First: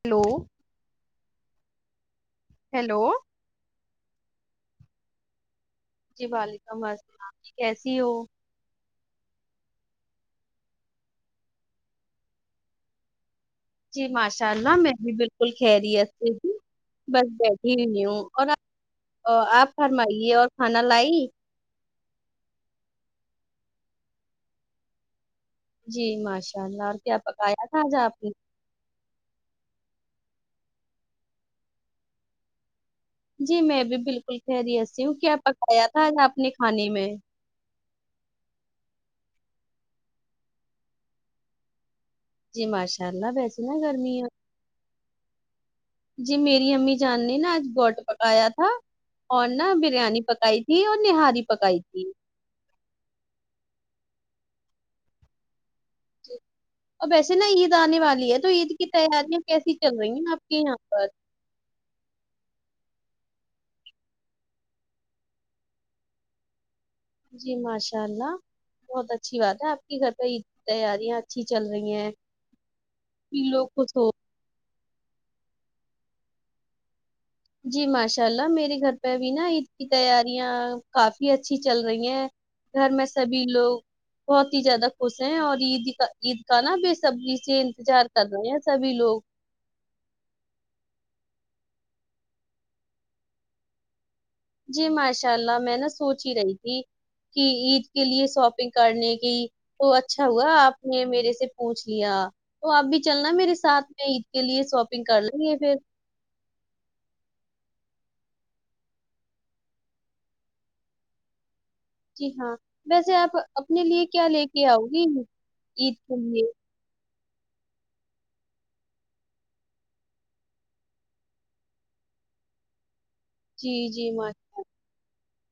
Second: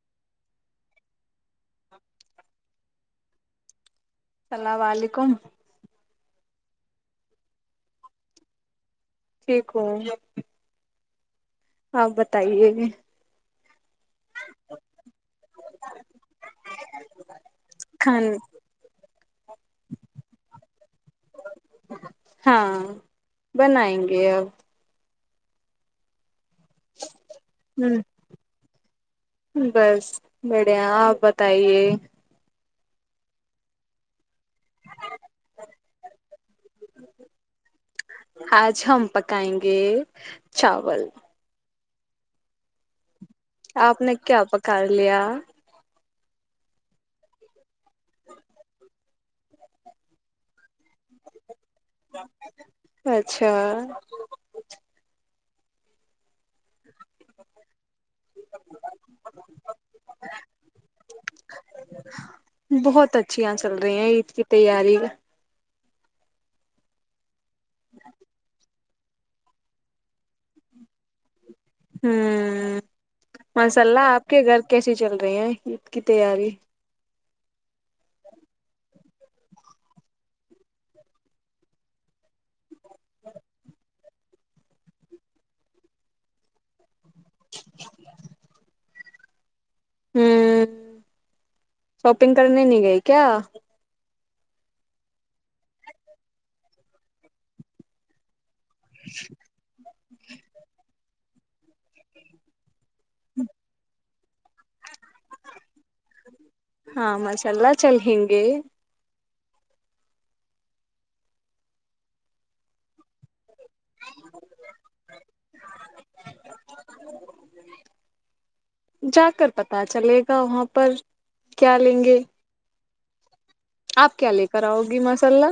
Hello hello السلام علیکم جی وعلیکم السلام جی کیسی ہو ٹھیک ہو آپ بتائیے جی ماشاء اللہ میں بھی بالکل خیریت سے ہوں بس بیٹھی ہوئی کھان ہوں اور آپ آپ فرمائیے اور کھانا لائی ہاں بنائیں گے اب جی ماشاء اللہ اور کیا پکایا تھا آج ہ آپ نے بس بڑیا آپ بتائیے جی میں بھی بالکل خیریت سےہوں کیا پکایا تھا اج آپ نے کھانے میں آج ہم پکائیں گے چاول جی ماشاء اللہ وس آپ نے کیا پکا لیا جی میری امی جان نے نا آج گوٹ پکایا تھا اور نا بریانی پکائی تھی اور نہاری پکائی تھی اچھا جی اب ویسے نا عید آنے والی ہے تو عید کی تیاریاں کیسی چل رہی ہیں آپ کے یہاں پر بہت اچھی یہ چل رہی ہیں عید کی تیاری کا جی ماشاء اللہ بہت اچھی بات ہے آپ کے گھر پہ عید کی تیاریاں اچھی چل رہی ہیں ہ لوگ ماشاء خوش اللہ ہو اپ کے گھر کیسے چل رہے ہیں عید کی تیاری جی ماشاء اللہ میرے گھر پہ ا بھی نا عید کی تیاریاں کافی اچھی چل رہی ہیں گھر میں سبھی لوگ بہت ہی زیادہ خوش ہیں اور عید کا عید کا نا بے صبری سے انتظار کر رہے ہیں سبھی لوگ ہوں شاپنگ کرنے نہیں گئے کیا جی ماشاء اللہ میں نا سوچ ہی رہی تھی کہ عید کے لیے شاپنگ کرنے کی تو اچھا ہوا آپ نے میرے سے پوچھ لیا تو آپ بھی چلنا میرے ساتھ میں عید کے لیے شاپنگ کر لیں گے پھر ہاں ماشاء اللہ چلے گے جی ہاں ویسے آپ اپنے لیے کیا لے کے آؤ گی عید کے لیے جا کر پتا چلے گا وہاں پر کیا لیں گے جی جی آپ ماں کیا لے کر آؤ گی ماشاءاللہ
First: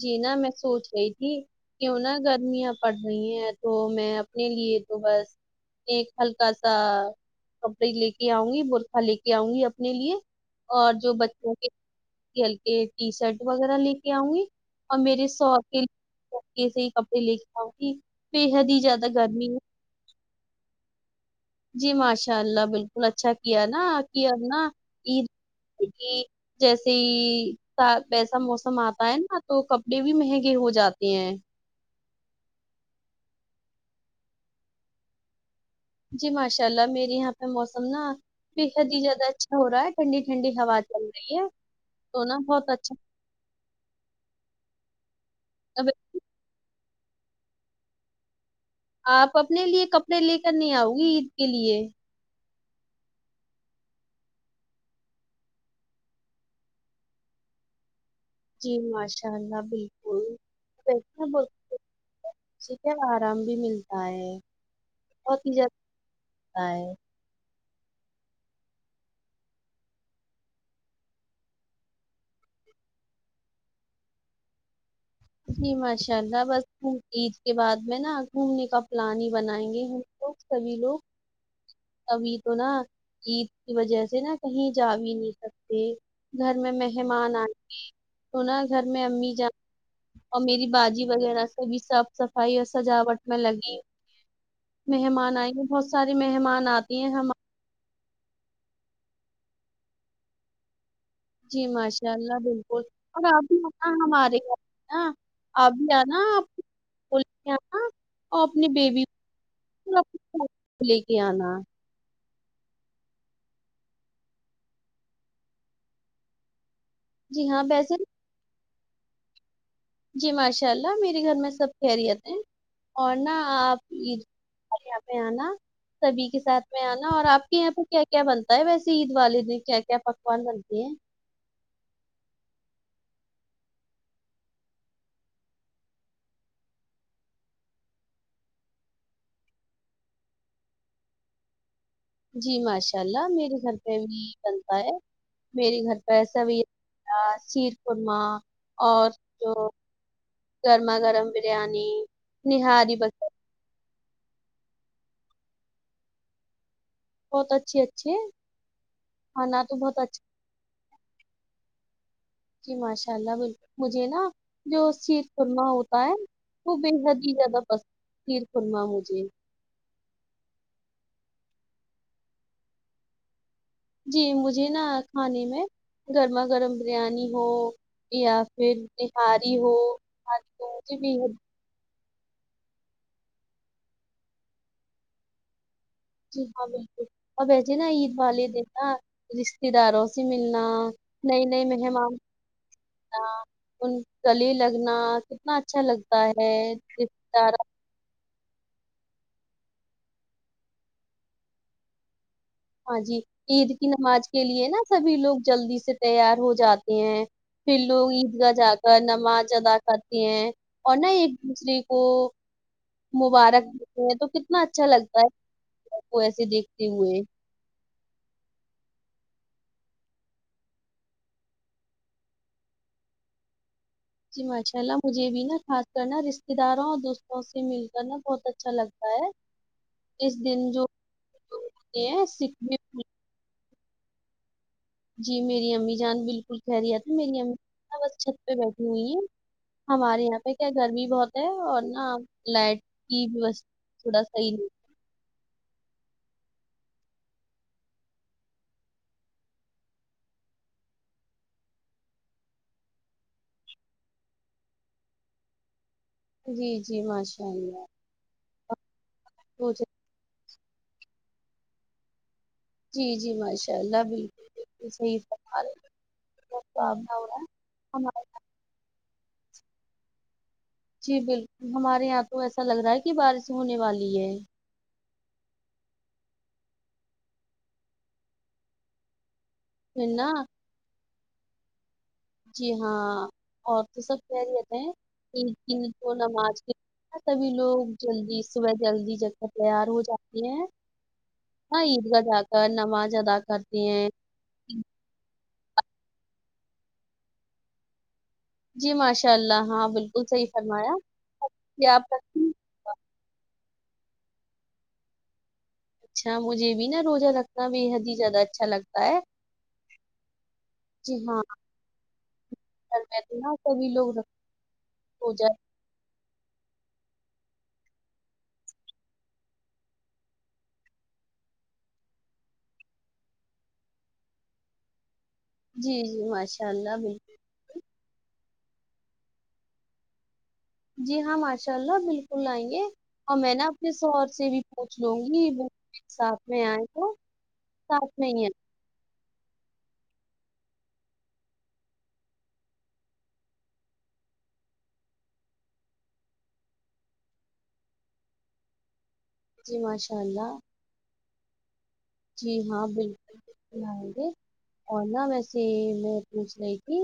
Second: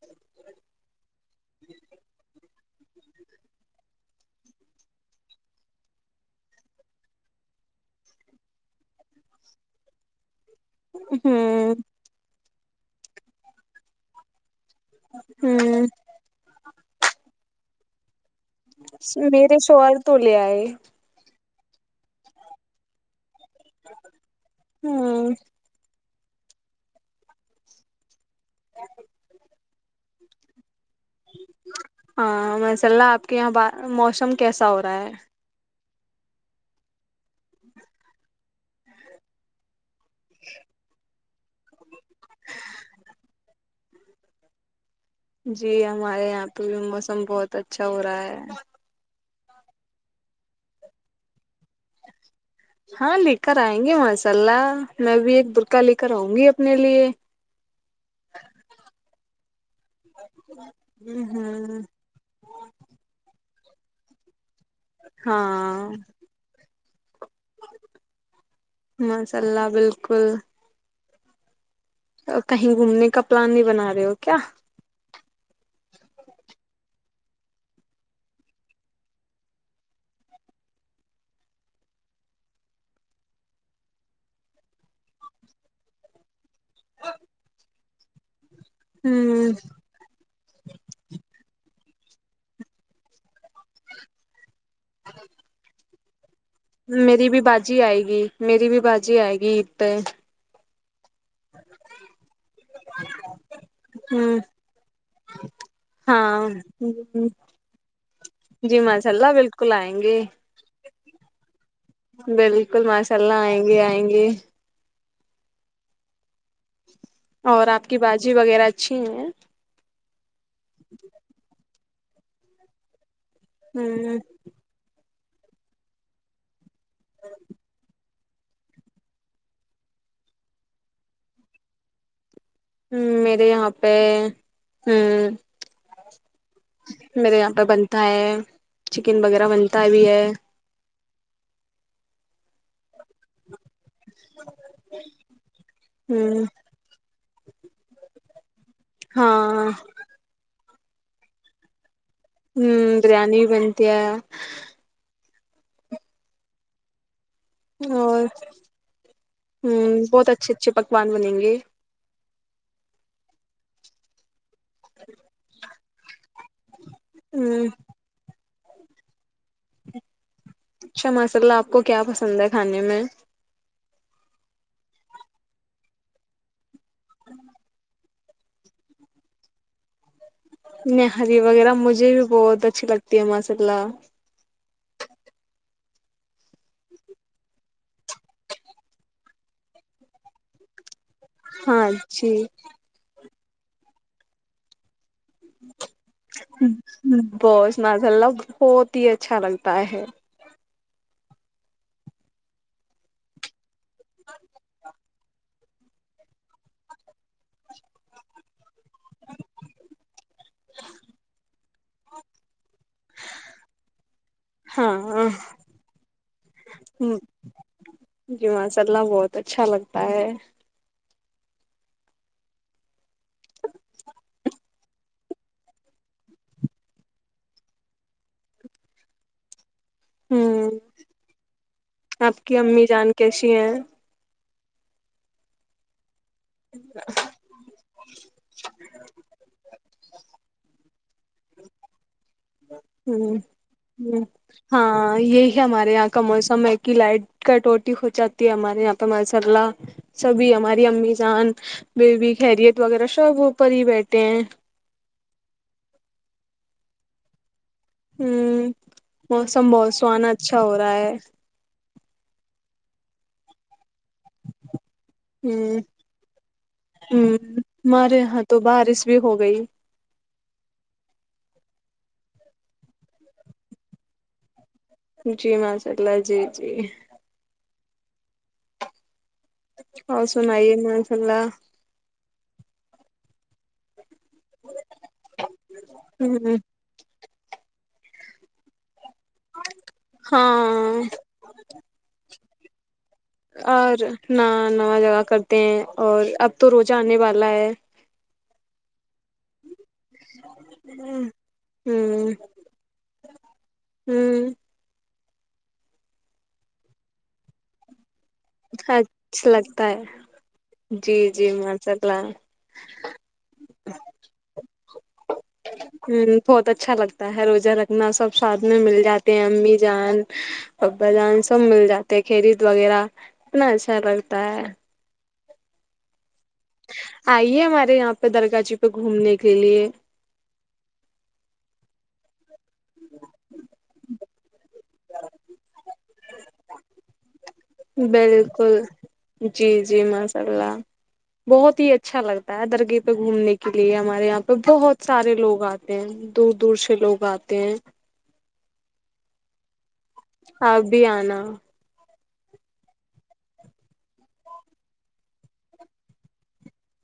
جی نا میں سوچ رہی تھی کیوں نہ گرمیاں پڑ رہی ہیں تو میں اپنے لیے تو بس ایک ہلکا سا کپڑے لے کے آؤں گی بورخا لے کے آؤں گی اپنے لیے اور جو بچوں کے ہوں ہلک ٹی شرٹ وغیرہ لے کے آؤں گی اور میرے شوہر کے ہوں ہلکے سے ہی کپڑے لے کے آؤں گی بے حد ہی زیادہ گرمی ہے میرے شوہر تو لیے آئے جی ماشاء اللہ بالکل اچھا کیا نا کیا نا عید ہوں جیسے ہی ویسا موسم آتا ہے نا تو کپ ڑے بھی مہنگے ہو جاتے ہیں ہاں ماشاءاللہ آپ کے یہاں موسم کیسا ہو رہا ہے جی ماشاء اللہ میرے یہاں پہ موسم نا بےحد ہی زیادہ اچھا ہو رہا ہے ٹھنڈی ٹھنڈی ہوا چل رہی ہے تو نا بہت اچھا جی اب ہمارے یہاں پہ بھی موسم بہت اچھا ہو رہا ہے آپ اپنے لیے کپڑے لے کر نہیں آؤ گی عید کے لیے ہاں لے کر آئیں گے ماشا اللہ میں بھی ایک برکع لے کر آؤں گی اپنے لیے جی ماشاء اللہ بالکل کیسا بولتے ہ اسیے آرام بھی ملتا ہے بہت ہی زیادہ تا ہے ماشا اللہ بالکل کہیں گھومنے کا پلان نہیں بنا رہے ہو کیا جی ماشاء اللہ بس عید کے بعد میں نا گھومنے کا پلان ہی بنائیں گے ہم لو گ سبھی لوگ ابھی تو نا عید کی وجہ سے نا کہیں جا بھی نہیں سکتے گھر میں مہمان آنے سنا گھر میں امی ہ جان اور میری باجی وغیرہ سے بھی صاف صفائی اور سجاوٹ میں لگی مہمان آئیں گے بہت سارے مہمان آتے ہیں میری ہم بھی باجی آئے گی میری بھی باجی بھی آئے گی عید پے جی ماشاء اللہ بالکل اور اب بھی ہ ہمارے گھر پے نا ابھی آنا آپ ہاں کو لے کے آنا اور اپنی جی بیبی ماشاء اللہ بالکل کو آئیں اور گے اپنے بھائی کو لے کے آنا بالکل ماشاء اللہ آئیں گے آئیں گے جی ہاں اور آپ ویسے کی باجی وغیرہ اچھی ہیں جی ماشاء اللہ میرے گھر میں سب خیریت ہیں اور نہ آپ یے ہ ارو یہا پے آنا سبھی کے ساتھ میں آنا اور آپ کے یہاں پر کیا کیا بنتا ہے ویسے عید والے دن کیا کیا پکوان بنتے ہیں ہ میرے یہاں پے ہوں میرے یہاں پہ بنتا ہے چکن وغیرہ بنتا بھی ہے جی ماشاء اللہ میرے گھر پہ بھی یہ بنتا ہے میرے گھر پہ ایسا ہ بھی سیر قورما اور جو ہاں گرما گرم بریانی ہوں نہاری وغیرہ بریانی بنتیی ہے بہت اچھی اچھی اور ہ ہانا تو بہت اچھا اچھے اچھے پکوان بنیں گے جی ماشاء اللہ بالکل مجھے نا جو سیر خور ما ہوتا ہے وہ بےحد ہی زیادہ ہ پسنید سیر خور ما مجھے اچھا ماشاء اللہ آپ کو کیا پسند ہے کھانے میں جی مجھے نا کھانے میں گرما گرم بریانی ہو یا پھر نہہاری ہو نہاری تو مجھے بےحد نہاری وغیرہ مجھے بھی بہت اچھی لگتی ہے ماشاء اللہ جی ہاں بالکل اور وسے نا عید والے دن نا رشتے داروں سے ملنا نہیں نہیں ہاں مہمان جی ان کے لگنا کتنا اچھا لگتا ہےار ماشا اللہ بہت ہی اچھا لگتا ہے ہاں جی عید کی نماز کے لیے نا سبھی لوگ جلدی سے تیار ہو جاتے ہیں پھر لوگ عید گاہ جا کر نماز ادا کرتے ہیں اور نہ ایک دوسرے کو مبارک دتے ہیں تو کتنا اچھا لگتا ہاں ہے سب کو ایسے دیکھتے ہوئے جی ماشا اللہ بہت اچھا لگتا ہے جی ماشا اللہ مجھے بھی نا خاص کرناا رشتے داروں اور دوستوں سے مل کر نا بہت اچھا لگتا ہے آے ہوں جو ہوتے ہیں آپ سکھ کی بھی امی جان کیسی ہیں جی میری امی جان بالکل کہریت میری امی ن بس چھت پہ بیٹھی ہوئی ہے ہمارے یہاں پہ کیا گرمی بہت ہے اور نا لائٹ ہ کی ویوستھا تھوڑا ہ صحیح نہیں ہاں یہی ہمارے یہاں کا موسم ہے کہ لائٹ کٹوٹی ہو جاتی ہے ہمارے یہاں پہ ماشاء اللہ سبھی ہماری امی جان بیبی خیریت وغیرہ سبوپر ہی بیٹھے ہیں جی جی ماشاء اللہ ہوں موسم تو بہت سہانا اچھا ہو رہا ہے جی جی ماشاء اللہ بالکل بالل صحیح ہ فرما رہے ہیں آپ ہ آپ ہمارے یہاں تو بارش بھی ہو گئی جی بالکل ہمارے یہاں تو ایسا لگ رہا ہے کہ بارش ہونے والی ہے جی ماشاء اللہ جی جی پھر نا اورسنائے ماشاللہ جی ہاں اور تو سب کہہ رہ تھ ہیں کو ہ نماز کے سبھی لوگ جلدی صبح جلدی کر تیار ہو جات ہاں ہاں عید گاہ جا کر نماز ادا کرتے اور ہیں ن نو جگہ کرتے ہیں اور اب تو روزہ آنے والا ہے جی ماشاء اللہ ہاں بالکل صحیح فرمایا کیا آپ کا ہوں ہوں اچھا مجھے بھی نہا روزہ لگتا بے حد ہی زیادہ اچھا ہا لگتا ہے چھا لگتا ہے جی ہاں رہتے نا کبھی لوگ پوجا ہ بہت اچھا لگتا ہے روزہ رکھنا سب ساتھ میں مل جاتے ہیں امی جان ببا جان سب مل جاتے ہیں کھیرید وغیرہ اتنا اچھا لگتا ہے جی جی ماش آئیے ہمارے یہاں پہ درگاہ جی پہ گھومنے کے لیے جی ہاں ماشاء اللہ بالکل آئیں گے اور میں نا اپنے سوہر سے بھی سوچ لوں گی وہ ساتھ میں آئے تو ساتھ میں ہی آئے بالکل جی جی ماشاء اللہ بہت ہی اچھا لگتا ہے درگہ پہ گھومنے کے لیے ہمارے یہاں پہ بہت سارے لوگ آتے ہیں دور دور سے لوگ آتے ہیں جی ماشاء اللہ اب بھی آنا جی ہاں بالکل بی آئیں گے اور نہ ویسے میں پوچھ رہی تھی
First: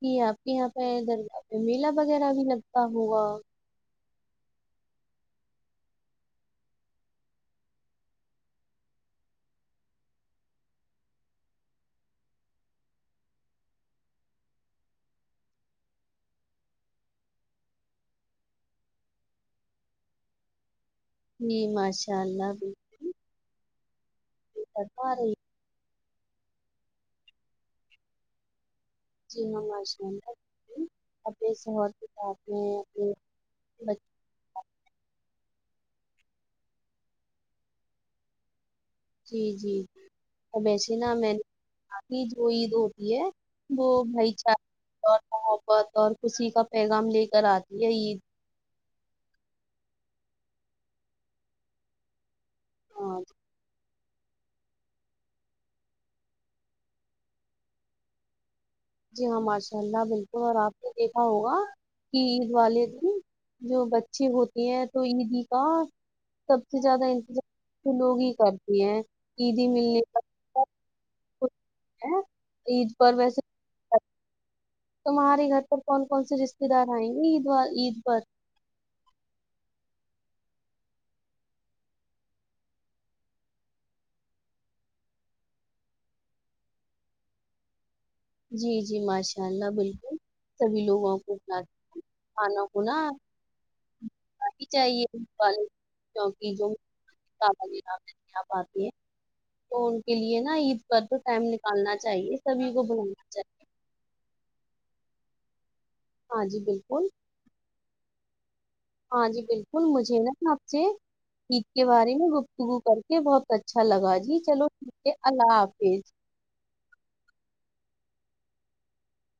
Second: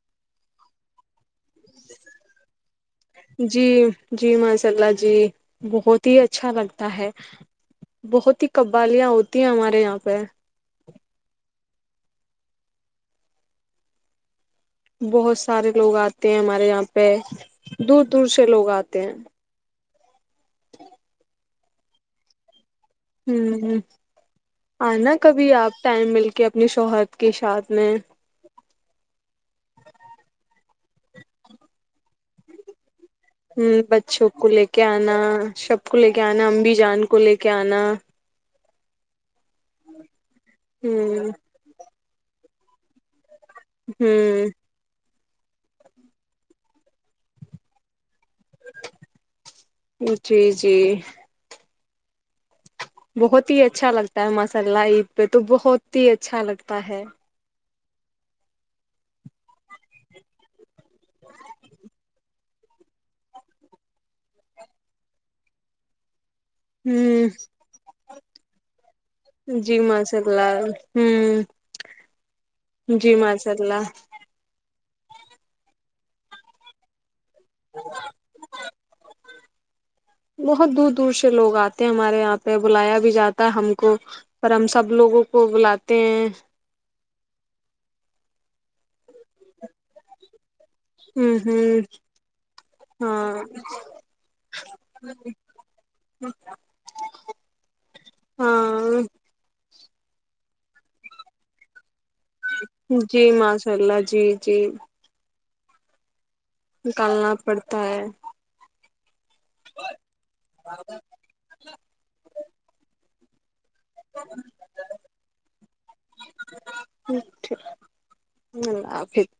کہ آپ کے یہاں پہ ادھر میلہ وغیرہ بھی لگتا ہوگا جی جی ماشاء اللہ جی بہت ہی اچھا لگتا ہے بہت ہی قوالیاں ہوتی ہیں ہمارے یہاں پہ بہت سارے لوگ آتے ہیں ہمارے یہاں پہ دور دور سے لوگ آتے ہیں نی ماشاء اللہ بھی ہ ہ آنا بتا رہی ہوں۔ کبھی آپ ٹائم مل کے اپنے شوہرد کے ساتھ میں جی ہشنے شہ کتاب میں [inaudible] ہ بچے بچوں کو لے کے آنا سب کو لے کے آنا امبی جان کو لے کے آنا جی جی ویسے نا ہ میں نےنی جو عید ہوتی ہے وہ بھائی ہ چارے اور محبت اور خوشی کا پیغام لے کر آتی ہے عید جی جی ہاں بہت ہی اچھا لگتا ہے ماشاء اللہ عید پہ تو بہت ہی اچھا لگتا ہے جی ہاں ماشاء اللہ بالکل اور آپ نے دیکھا ہوگا کہ والے جو بچے ہوتے ہیں تو عیدی کا سب سے زیادہ ہوں انتظار تو لوگ ہی کرتے ہیں عیدی ملنے کا سب ہ خوش ہے عید جی پر ویسے مشاء اللہ تمہارے گھر پر کون کون سے رشتے دار آئیں گے عید عید پر بہت دور دور سے لوگ آتے ہیں ہمارے یہاں پہ بلایا بھی جاتا ہے ہم کو پر ہم سب لوگوں کو بلاتے ہیں جی جی ماشاء اللہ بالکل سبھی لوگوں کو ہوں ہوں آنا ہونا ہاں چاہیےک جو آ آتی ہے [unintelligible] ہاں تو ان کے لیے نا عید پر تو ٹائم نکالنا چاہیے سبھی کو بلانا جی چاہیے ماشاء اللہ جی جی ہاں جی بالکل نکالنا پڑتا ہے ہاں جی بالکل مجھے نا نا آپ سے عید کے بارے میں گفتگو کر کے بہت اچا اچھا لگا جی چلو ٹھیک ہے اللہ حافظ چٹھ اللہ حفھر [unintelligible]